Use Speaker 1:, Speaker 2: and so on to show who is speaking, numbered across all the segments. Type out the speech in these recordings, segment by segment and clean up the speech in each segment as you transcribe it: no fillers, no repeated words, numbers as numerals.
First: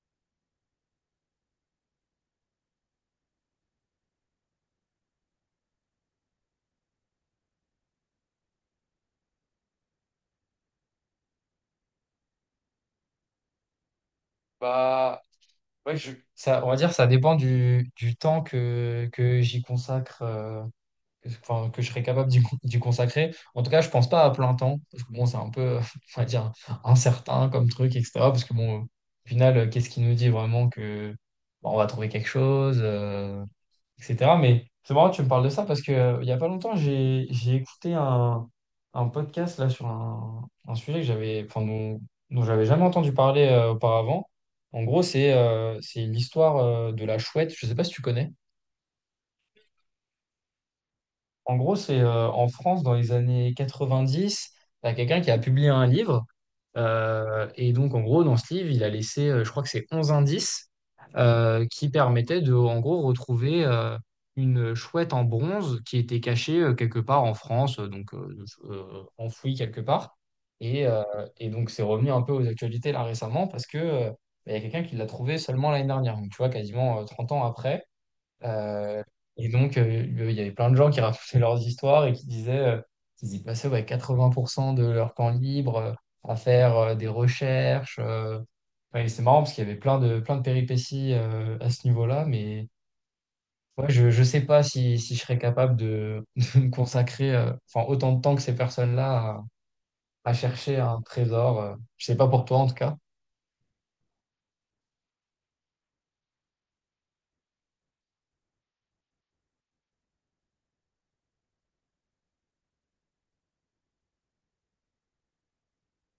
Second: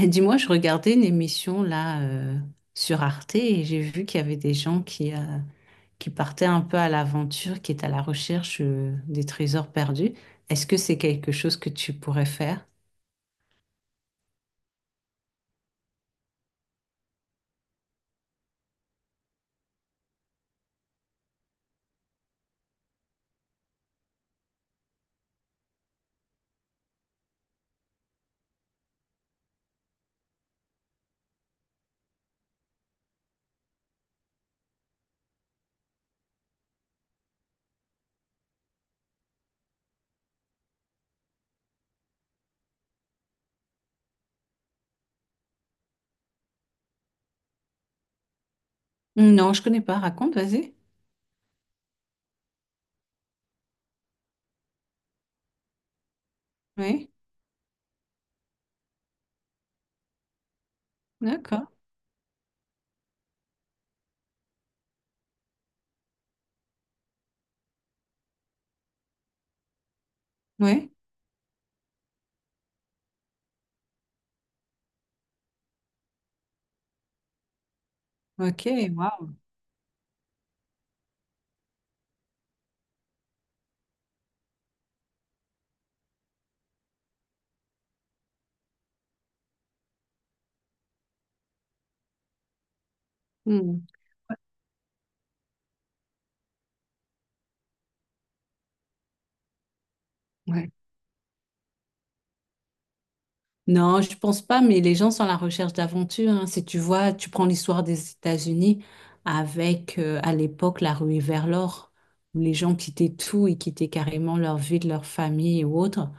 Speaker 1: Et dis-moi, je regardais une émission là sur Arte et j'ai vu qu'il y avait des gens qui, qui partaient un peu à l'aventure, qui étaient à la recherche des trésors perdus. Est-ce que c'est quelque chose que tu pourrais faire?
Speaker 2: Bah, ouais, on va dire ça dépend du temps que j'y consacre, enfin, que je serais capable d'y consacrer. En tout cas, je pense pas à plein temps, parce que bon, c'est un peu, on va dire, incertain comme truc, etc. Parce que bon, au final, qu'est-ce qui nous dit vraiment que bah, on va trouver quelque chose? Etc. Mais c'est marrant, que tu me parles de ça parce que il y a pas longtemps, j'ai écouté un podcast là sur un sujet que j'avais, enfin, dont j'avais jamais entendu parler auparavant. En gros, c'est l'histoire de la chouette. Je sais pas si tu connais.
Speaker 1: Non, je connais pas. Raconte, vas-y.
Speaker 2: En gros, c'est en France dans les années 90, il y a quelqu'un qui a publié un livre.
Speaker 1: Oui,
Speaker 2: Et donc, en gros, dans ce livre, il a laissé, je crois que c'est 11 indices
Speaker 1: d'accord.
Speaker 2: qui permettaient de, en gros, retrouver une chouette en bronze qui était cachée quelque part en France, donc enfouie quelque part. Et,
Speaker 1: Oui,
Speaker 2: euh, et donc, c'est revenu un peu aux actualités là récemment parce que bah, il y a quelqu'un qui l'a trouvée seulement l'année dernière, donc tu vois, quasiment 30 ans après.
Speaker 1: ok,
Speaker 2: Euh,
Speaker 1: waouh.
Speaker 2: et donc, il y avait plein de gens qui racontaient leurs histoires et qui disaient qu'ils y passaient ouais, 80% de leur temps libre à faire des recherches. Ouais, et c'est marrant parce qu'il y avait plein de péripéties à ce niveau-là, mais ouais,
Speaker 1: Hmm.
Speaker 2: je ne sais pas si je serais capable de me consacrer enfin, autant de temps que ces personnes-là à
Speaker 1: Ouais.
Speaker 2: chercher un trésor. Je sais pas pour toi en tout cas.
Speaker 1: Non, je pense pas, mais les gens sont à la recherche d'aventure, hein. Si tu vois, tu prends l'histoire des États-Unis avec, à l'époque, la ruée vers l'or, où les gens quittaient tout et quittaient carrément leur vie, de leur famille ou autre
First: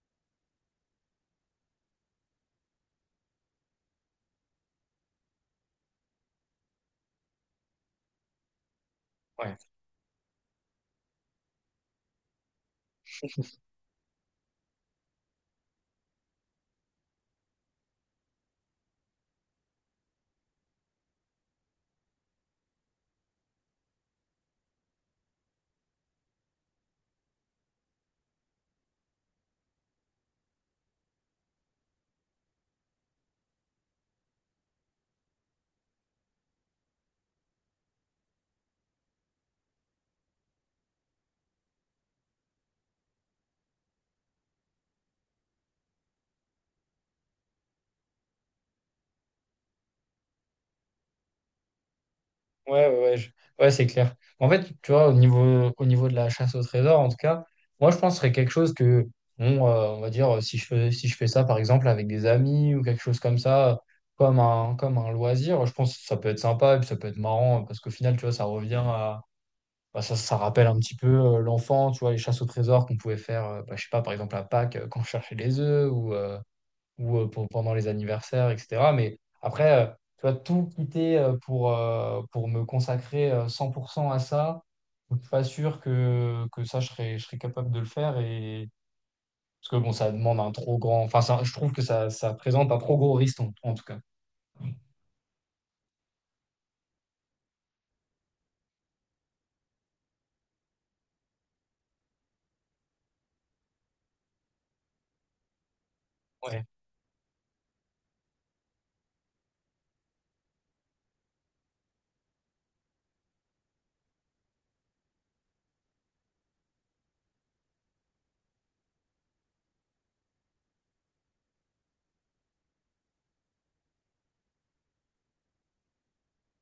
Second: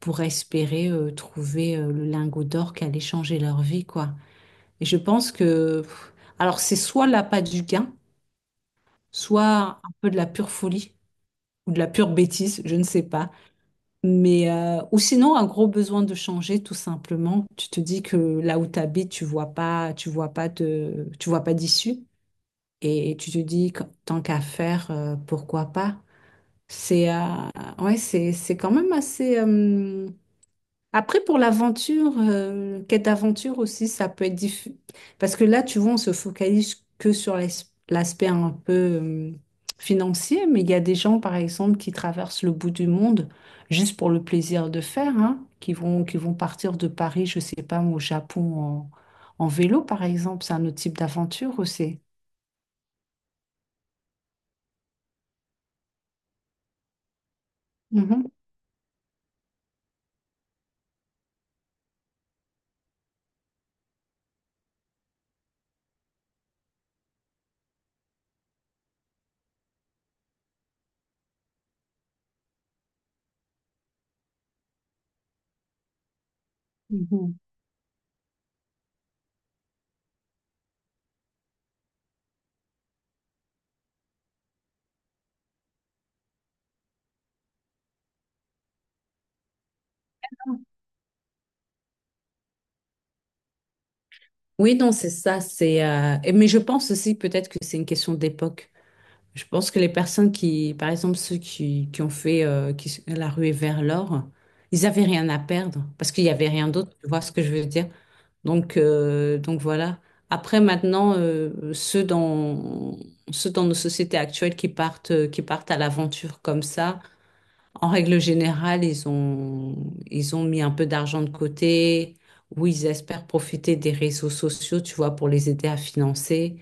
Speaker 1: pour espérer trouver le lingot d'or qui allait changer leur vie, quoi. Et je pense que, alors c'est soit l'appât du gain, soit un peu de la pure folie ou de la pure bêtise, je ne sais pas. Mais, ou sinon, un gros besoin de changer, tout simplement. Tu te dis que là où tu habites, tu vois pas, tu vois pas d'issue. Et tu te dis que tant qu'à faire, pourquoi pas? C'est, euh, c'est quand même assez. Après, pour l'aventure, quête d'aventure aussi, ça peut être diffus. Parce que là, tu vois, on se focalise que sur l'aspect un peu financier, mais il y a des gens, par exemple, qui traversent le bout du monde juste pour le plaisir de faire, hein, qui vont partir de Paris, je sais pas, au Japon en vélo, par exemple. C'est un autre type d'aventure aussi.
Speaker 2: Ouais, ouais, ouais, ouais, c'est clair. En fait, tu vois, au niveau de la chasse au trésor, en tout cas, moi, je pense que ce
Speaker 1: Mhm,
Speaker 2: serait quelque chose que, bon, on va dire, si je fais ça, par exemple, avec des amis ou quelque chose comme ça, comme un loisir, je pense que ça peut être sympa et puis ça peut être marrant parce qu'au final, tu vois, ça revient à. Bah, ça rappelle un petit peu l'enfant, tu vois, les chasses au trésor qu'on pouvait faire, bah, je sais pas, par exemple, à Pâques, quand on cherchait les œufs ou. euh, ou euh,
Speaker 1: mhm.
Speaker 2: pour- pendant les anniversaires, etc. Mais après, tu vois, tout quitter pour me consacrer 100% à ça, je suis pas sûr que ça, je serais capable de le faire. Parce que bon, ça demande un trop grand. Enfin, je trouve que ça présente un trop gros risque, en tout cas.
Speaker 1: Oui, non, c'est ça, c'est mais je pense aussi peut-être que c'est une question d'époque. Je pense que les personnes qui, par exemple, qui ont fait euh, la ruée vers l'or, ils avaient rien à perdre parce qu'il n'y avait
Speaker 2: Ouais,
Speaker 1: rien d'autre. Tu vois ce que je veux dire? Donc voilà. Après, maintenant, euh, ceux dans nos sociétés actuelles qui partent à l'aventure comme ça, en règle générale, ils ont mis un peu d'argent de côté ou ils espèrent profiter des réseaux sociaux, tu vois, pour les aider à financer.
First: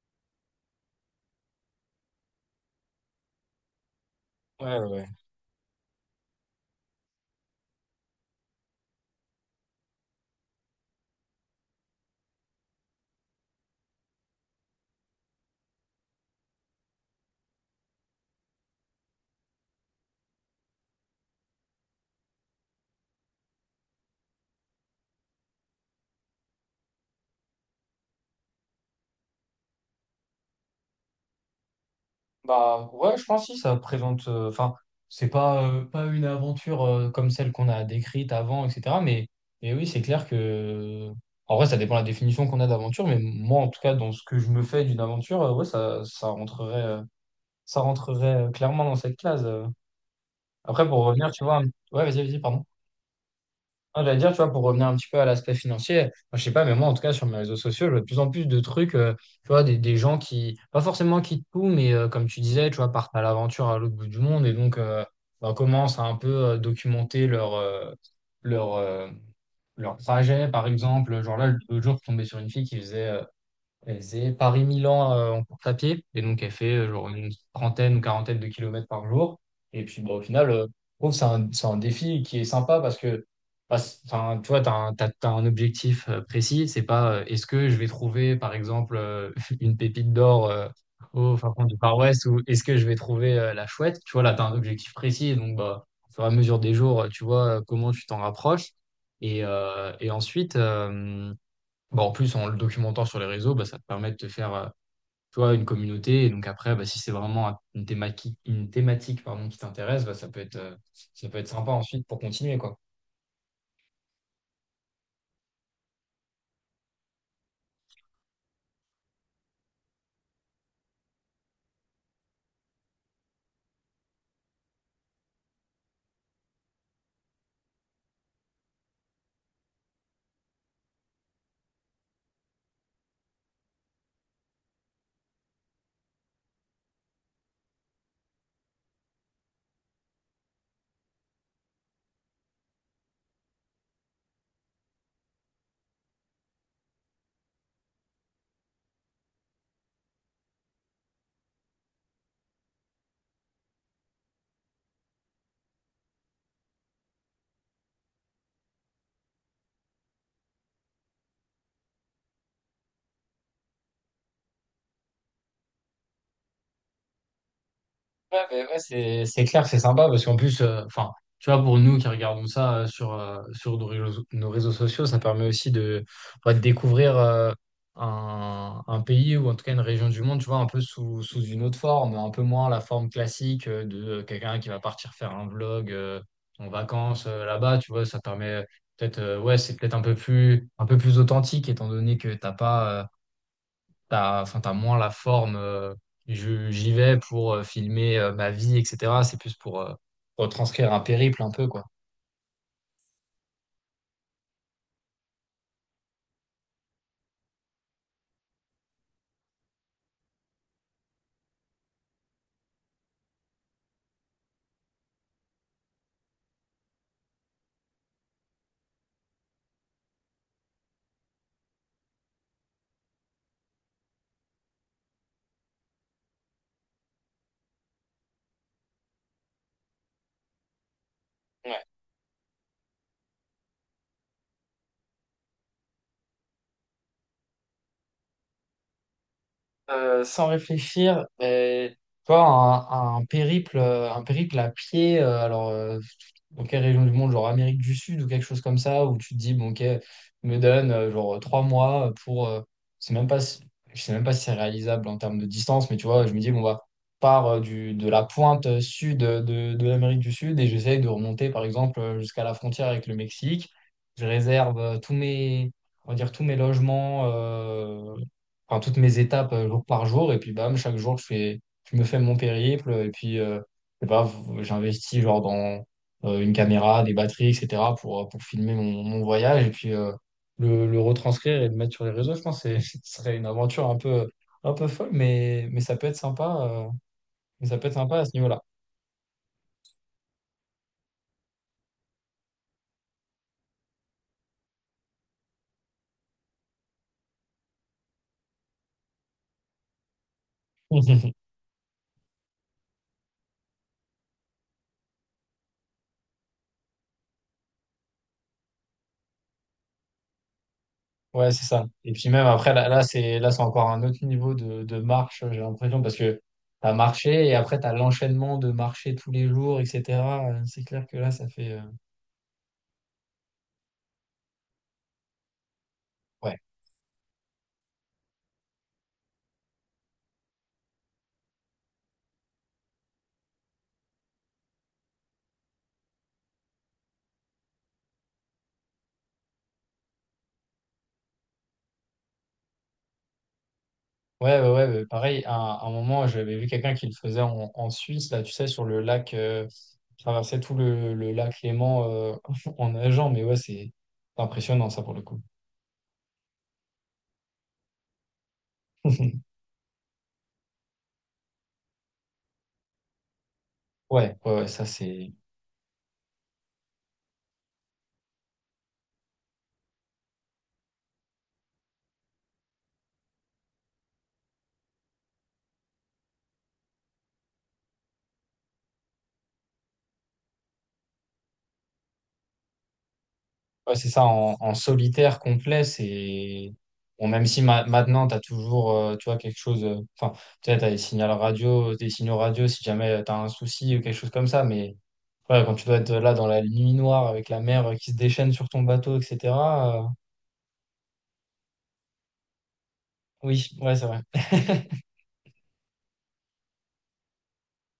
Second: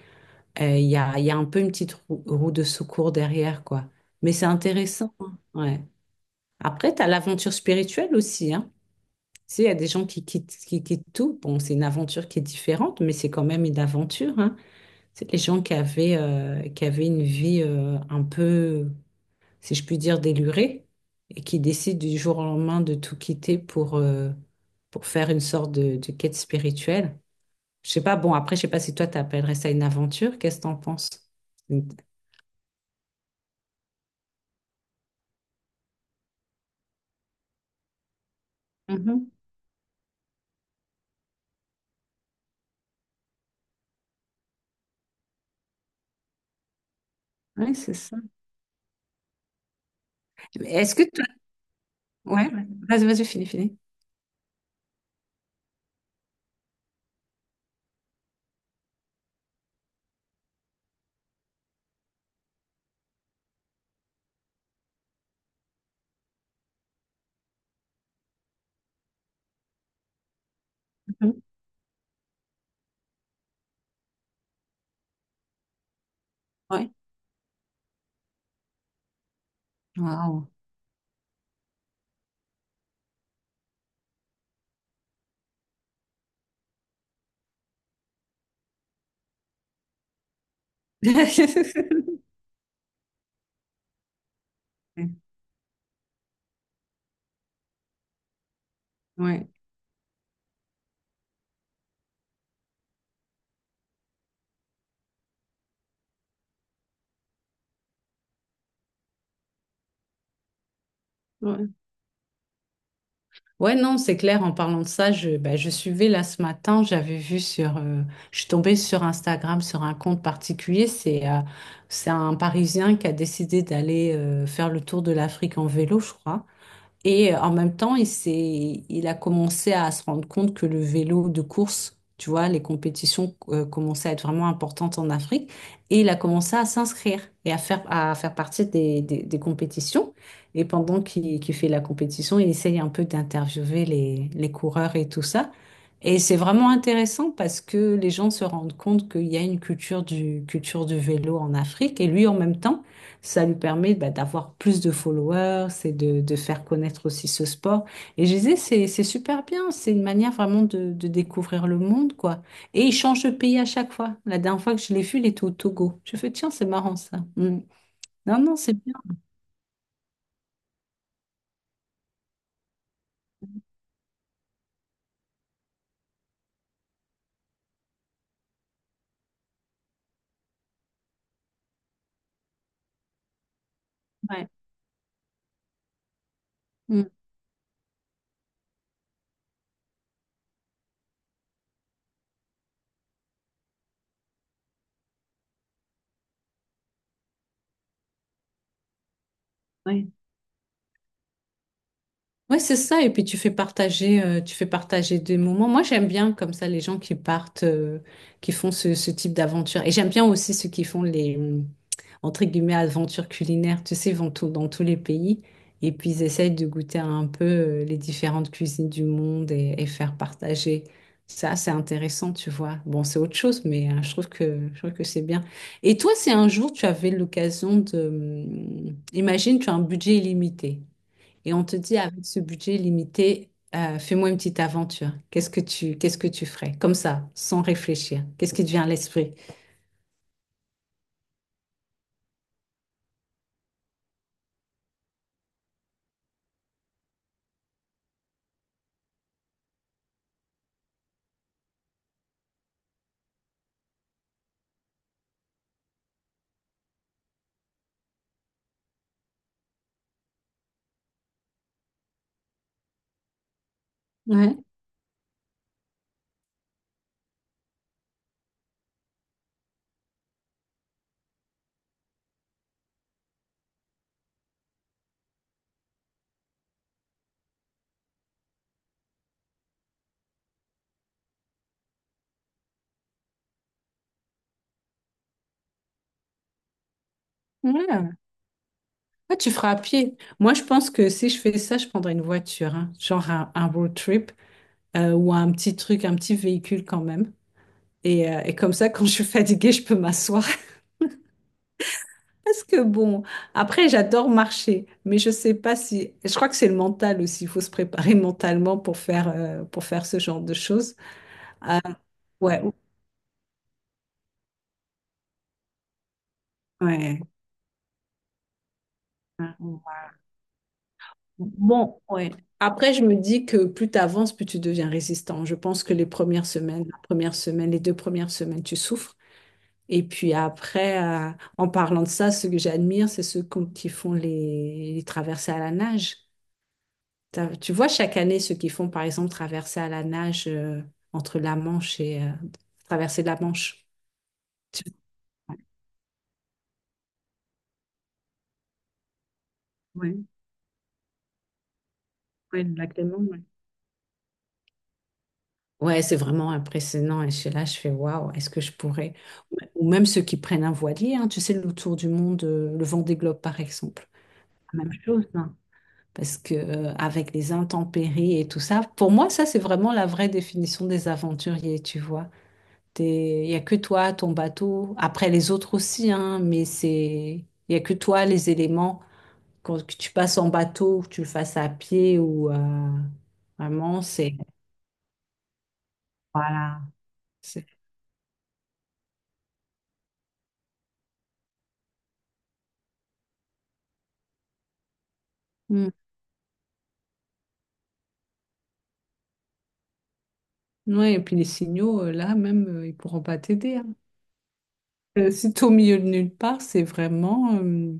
Speaker 1: Il y a un peu une petite roue de secours derrière, quoi. Mais c'est
Speaker 2: ouais, ouais.
Speaker 1: intéressant, hein. Ouais. Après, tu as l'aventure spirituelle aussi, hein. Tu sais, il y a des gens qui quittent tout. Bon, c'est une aventure qui est différente, mais c'est quand même une aventure, hein. C'est les gens qui avaient une vie un peu, si je puis dire, délurée, et qui décident du jour au lendemain de tout quitter pour faire une sorte de quête spirituelle. Je sais pas, bon, après, je sais pas si toi, tu appellerais ça une aventure. Qu'est-ce que tu en penses?
Speaker 2: Bah ouais, je pense si ça présente. Enfin, c'est pas une aventure comme celle qu'on a décrite avant, etc. Mais
Speaker 1: Mhm.
Speaker 2: oui, c'est clair que en vrai, ça dépend de la définition qu'on a d'aventure. Mais moi, en tout cas, dans ce que je me fais d'une aventure, ouais, ça ça rentrerait euh,
Speaker 1: Oui,
Speaker 2: ça
Speaker 1: c'est ça.
Speaker 2: rentrerait euh, clairement dans cette case.
Speaker 1: Mais
Speaker 2: Après,
Speaker 1: est-ce que
Speaker 2: pour
Speaker 1: toi...
Speaker 2: revenir, tu vois, ouais, vas-y, vas-y,
Speaker 1: Ouais,
Speaker 2: pardon.
Speaker 1: ouais. Vas-y, vas-y, finis.
Speaker 2: Ah, j'allais dire, tu vois, pour revenir un petit peu à l'aspect financier, moi, je sais pas, mais moi, en tout cas, sur mes réseaux sociaux, je vois de plus en plus de trucs, tu vois, des gens qui, pas forcément quittent tout, mais comme tu disais, tu vois, partent à l'aventure à l'autre bout du monde et donc bah, commencent à un peu documenter leur, euh, leur trajet, par exemple. Genre
Speaker 1: Mhm.
Speaker 2: là, l'autre jour, je suis tombé sur une fille qui faisait elle faisait Paris-Milan en course à pied. Et donc, elle fait
Speaker 1: Ouais.
Speaker 2: genre une trentaine ou quarantaine de kilomètres par jour. Et puis, bon au
Speaker 1: Waouh.
Speaker 2: final, je trouve que c'est un défi qui est sympa parce que, bah, enfin, tu vois, tu as, un t'as- t'as un objectif précis. C'est pas est-ce que je vais trouver, par exemple, une pépite d'or au fin fond du Far West ou est-ce que je vais trouver la chouette? Tu vois, là, tu as un objectif précis. Donc, bah, au fur et à mesure des jours, tu vois comment tu t'en rapproches. Et,
Speaker 1: Ouais.
Speaker 2: euh, et ensuite, bon, en plus, en le documentant sur les réseaux, bah, ça te permet de te faire, tu vois, une communauté. Et donc après, bah, si c'est vraiment une thématique, qui t'intéresse, bah, ça peut être
Speaker 1: Ouais.
Speaker 2: sympa ensuite pour continuer, quoi.
Speaker 1: Ouais, non, c'est clair. En parlant de ça, je, bah, je suivais là ce matin, j'avais vu sur, je suis tombée sur Instagram sur un compte particulier. C'est un Parisien qui a décidé d'aller faire le tour de l'Afrique en vélo, je crois. Et en même temps, il a commencé à se rendre compte que le vélo de course, tu vois, les compétitions commençaient à être vraiment importantes en Afrique. Et il a commencé à s'inscrire et à faire partie des compétitions. Et pendant qu'il fait la compétition, il essaye un peu d'interviewer les coureurs et tout ça. Et c'est vraiment intéressant parce que les gens se rendent compte qu'il y a une culture du vélo en Afrique. Et lui, en même temps, ça lui permet bah, d'avoir plus de followers et de faire connaître aussi ce sport. Et je disais, c'est super bien. C'est une manière vraiment de découvrir le monde, quoi. Et il change de pays à chaque fois. La dernière fois que je l'ai vu, il était au Togo. Je fais, tiens, c'est marrant ça. Mm.
Speaker 2: Ouais,
Speaker 1: Non, non,
Speaker 2: mais
Speaker 1: c'est
Speaker 2: ouais,
Speaker 1: bien.
Speaker 2: c'est clair, c'est sympa parce qu'en plus, enfin, tu vois, pour nous qui regardons ça sur nos réseaux sociaux, ça permet aussi ouais, de découvrir un pays ou en tout cas une région du monde, tu vois, un peu sous une autre forme, un peu moins la forme classique de
Speaker 1: Ouais.
Speaker 2: quelqu'un qui va partir faire un vlog en
Speaker 1: Mm.
Speaker 2: vacances là-bas, tu vois, ça permet peut-être, ouais, c'est peut-être un peu plus authentique étant donné que t'as pas. Enfin, t'as moins la forme. J'y vais pour filmer ma vie, etc. C'est plus pour
Speaker 1: Ouais.
Speaker 2: retranscrire un périple un peu, quoi.
Speaker 1: Ouais, c'est ça. Et puis tu fais partager des moments. Moi, j'aime bien comme ça les gens qui partent, qui font ce, ce type d'aventure. Et j'aime bien aussi ceux qui font les, entre guillemets, aventures culinaires. Tu sais, ils vont tout, dans tous les pays et puis ils essayent de goûter un peu les différentes cuisines du monde et faire partager. Ça, c'est intéressant, tu vois. Bon, c'est autre chose, mais je trouve que c'est bien. Et toi, si un jour tu avais l'occasion de, imagine, tu as un budget illimité. Et on te dit, avec ce budget limité, fais-moi une petite aventure. Qu'est-ce que tu ferais? Comme ça, sans réfléchir. Qu'est-ce qui te vient à l'esprit?
Speaker 2: Sans réfléchir, et, toi, un périple à pied, dans quelle région du monde, genre Amérique du Sud ou quelque chose comme ça, où tu te dis, bon, ok, me donne genre 3 mois pour, c'est même pas, je sais même pas si c'est réalisable en termes de distance, mais tu vois, je me dis, bon, bah, part de la pointe sud de l'Amérique du Sud et j'essaye de remonter, par exemple, jusqu'à la frontière avec le Mexique. Je
Speaker 1: Ouais.
Speaker 2: réserve tous mes, on va dire, tous mes logements. Enfin, toutes mes étapes jour par jour. Et puis, bam, chaque jour, je me fais mon périple. Et puis, je sais pas, j'investis genre dans une caméra, des batteries, etc. pour filmer mon voyage et puis le retranscrire et le mettre sur les réseaux. Je pense que ce serait une aventure un peu folle, mais ça peut être sympa, mais ça peut être
Speaker 1: Ouais.
Speaker 2: sympa à ce niveau-là.
Speaker 1: Ah, tu feras à pied. Moi, je pense que si je fais ça, je prendrais une voiture, hein. Genre un road trip ou un petit truc, un petit véhicule quand même. Et comme ça, quand je suis fatiguée, je peux m'asseoir. Parce que bon, après, j'adore marcher, mais je sais pas si. Je crois que c'est le mental aussi. Il faut se préparer mentalement pour faire ce genre de choses.
Speaker 2: Ouais, c'est ça. Et puis même
Speaker 1: Ouais,
Speaker 2: après, là, c'est encore un autre niveau de marche, j'ai l'impression, parce que t'as
Speaker 1: ouais.
Speaker 2: marché et après t'as l'enchaînement de marcher tous les
Speaker 1: Ah,
Speaker 2: jours,
Speaker 1: ouais.
Speaker 2: etc. C'est clair que là, ça fait.
Speaker 1: Bon, ouais. Après, je me dis que plus tu avances, plus tu deviens résistant. Je pense que les premières
Speaker 2: Ouais.
Speaker 1: semaines, la première semaine, les deux premières semaines, tu souffres. Et puis après, en parlant de ça, ce que j'admire, c'est qui font les traversées à la nage. Tu vois, chaque année, ceux qui font, par exemple, traversées à la nage entre la Manche et traversée de la Manche.
Speaker 2: Ouais, ouais,
Speaker 1: Tu-
Speaker 2: ouais, ouais, pareil, à un moment, j'avais vu quelqu'un qui le faisait en Suisse, là, tu sais, sur le lac, il
Speaker 1: Ouais,
Speaker 2: traversait tout le lac Léman
Speaker 1: ouais, le
Speaker 2: en
Speaker 1: lac Léman.
Speaker 2: nageant, mais ouais, c'est impressionnant, ça, pour le coup.
Speaker 1: Ouais, c'est vraiment impressionnant. Et suis là, je fais waouh, est-ce que je pourrais? Ou même ceux qui prennent un voilier, hein, tu sais, le tour du monde, le Vendée Globe par exemple.
Speaker 2: Ouais, ouais, ouais,
Speaker 1: La
Speaker 2: ça,
Speaker 1: même chose,
Speaker 2: c'est.
Speaker 1: hein. Parce que avec les intempéries et tout ça, pour moi, ça, c'est vraiment la vraie définition des aventuriers, tu vois. Il n'y a que toi, ton bateau, après les autres aussi, hein, mais c'est, il n'y a que toi, les éléments, quand, que tu passes en bateau, que tu le fasses à pied ou
Speaker 2: Ouais,
Speaker 1: vraiment,
Speaker 2: c'est ça,
Speaker 1: c'est,
Speaker 2: en solitaire complet, c'est.
Speaker 1: voilà.
Speaker 2: Bon, même si
Speaker 1: C'est-
Speaker 2: maintenant, tu as toujours tu vois, quelque chose. Enfin, tu sais, tu as des signaux radio si jamais tu as un souci ou quelque chose comme ça. Mais ouais, quand tu
Speaker 1: hmm.
Speaker 2: dois être là dans la nuit noire avec la mer qui se déchaîne sur ton bateau, etc. euh,
Speaker 1: Ouais, et puis les signaux, là même, ils pourront pas
Speaker 2: Oui,
Speaker 1: t'aider, hein.
Speaker 2: ouais, c'est vrai.
Speaker 1: Si t'es au milieu de nulle part,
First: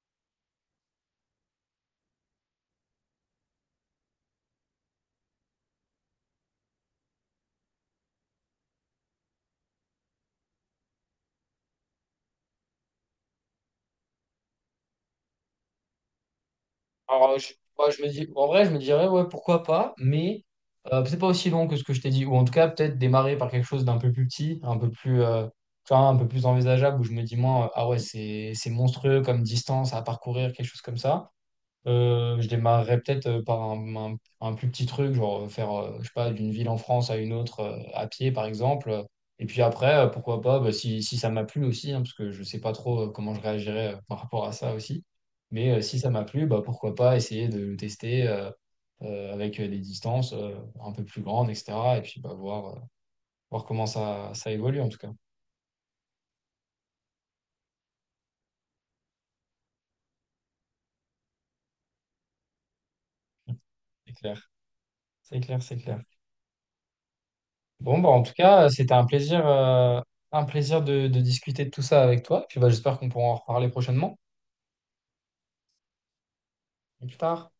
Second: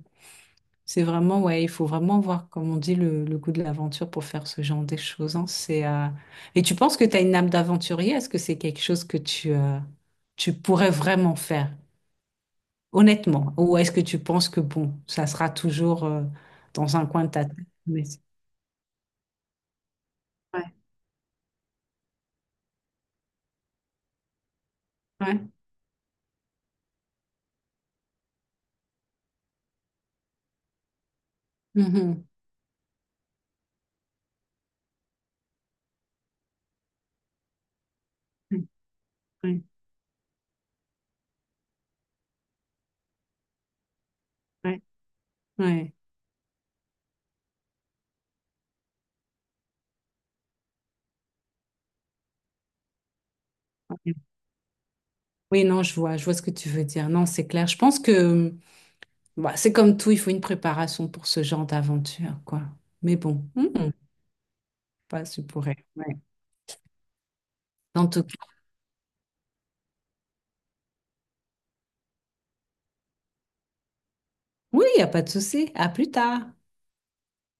Speaker 1: c'est vraiment, ouais, il faut vraiment voir, comme on dit, le goût de l'aventure pour faire ce genre de choses, hein. Et tu penses que tu as une âme d'aventurier? Est-ce que c'est quelque chose que tu, tu pourrais vraiment faire, honnêtement? Ou est-ce que tu penses que, bon, ça sera toujours, dans un coin de
Speaker 2: Alors,
Speaker 1: ta tête?
Speaker 2: moi, je
Speaker 1: Mais
Speaker 2: me dis, en vrai, je me dirais, ouais, pourquoi pas, mais
Speaker 1: ouais,
Speaker 2: peut-être pas aussi long que ce que je t'ai dit, ou en tout cas, peut-être démarrer par quelque chose d'un peu plus petit, un peu plus,
Speaker 1: ouais.
Speaker 2: tu vois, un peu plus envisageable, où je me dis, moi, ah ouais, c'est monstrueux comme distance à parcourir, quelque chose comme ça.
Speaker 1: Mhm.
Speaker 2: Je démarrerais peut-être par un plus petit truc, genre faire, je sais pas, d'une ville en France à une autre à pied, par exemple. Et puis
Speaker 1: Ouais,
Speaker 2: après, pourquoi pas, bah, si ça m'a plu aussi, hein, parce que je sais pas trop comment je réagirais par rapport à ça
Speaker 1: ouais,
Speaker 2: aussi. Mais
Speaker 1: ouais.
Speaker 2: si ça m'a plu, bah, pourquoi pas essayer de le tester avec des distances un peu plus grandes, etc. Et puis bah, voir comment
Speaker 1: Ouais.
Speaker 2: ça évolue, en tout cas.
Speaker 1: Oui, non, je vois ce que tu veux dire. Non, c'est clair. Je pense que bah, c'est comme tout, il faut une préparation pour ce genre d'aventure, quoi. Mais bon, hmm,
Speaker 2: C'est clair,
Speaker 1: pas
Speaker 2: c'est
Speaker 1: ce
Speaker 2: clair, c'est
Speaker 1: pourrait.
Speaker 2: clair.
Speaker 1: Ouais.
Speaker 2: Bon,
Speaker 1: En
Speaker 2: bah,
Speaker 1: tout
Speaker 2: en tout
Speaker 1: cas,
Speaker 2: cas, c'était un plaisir de discuter de tout ça avec toi. Puis bah, j'espère qu'on pourra en reparler prochainement,
Speaker 1: oui, il n'y a pas de souci. À plus tard.
Speaker 2: plus tard.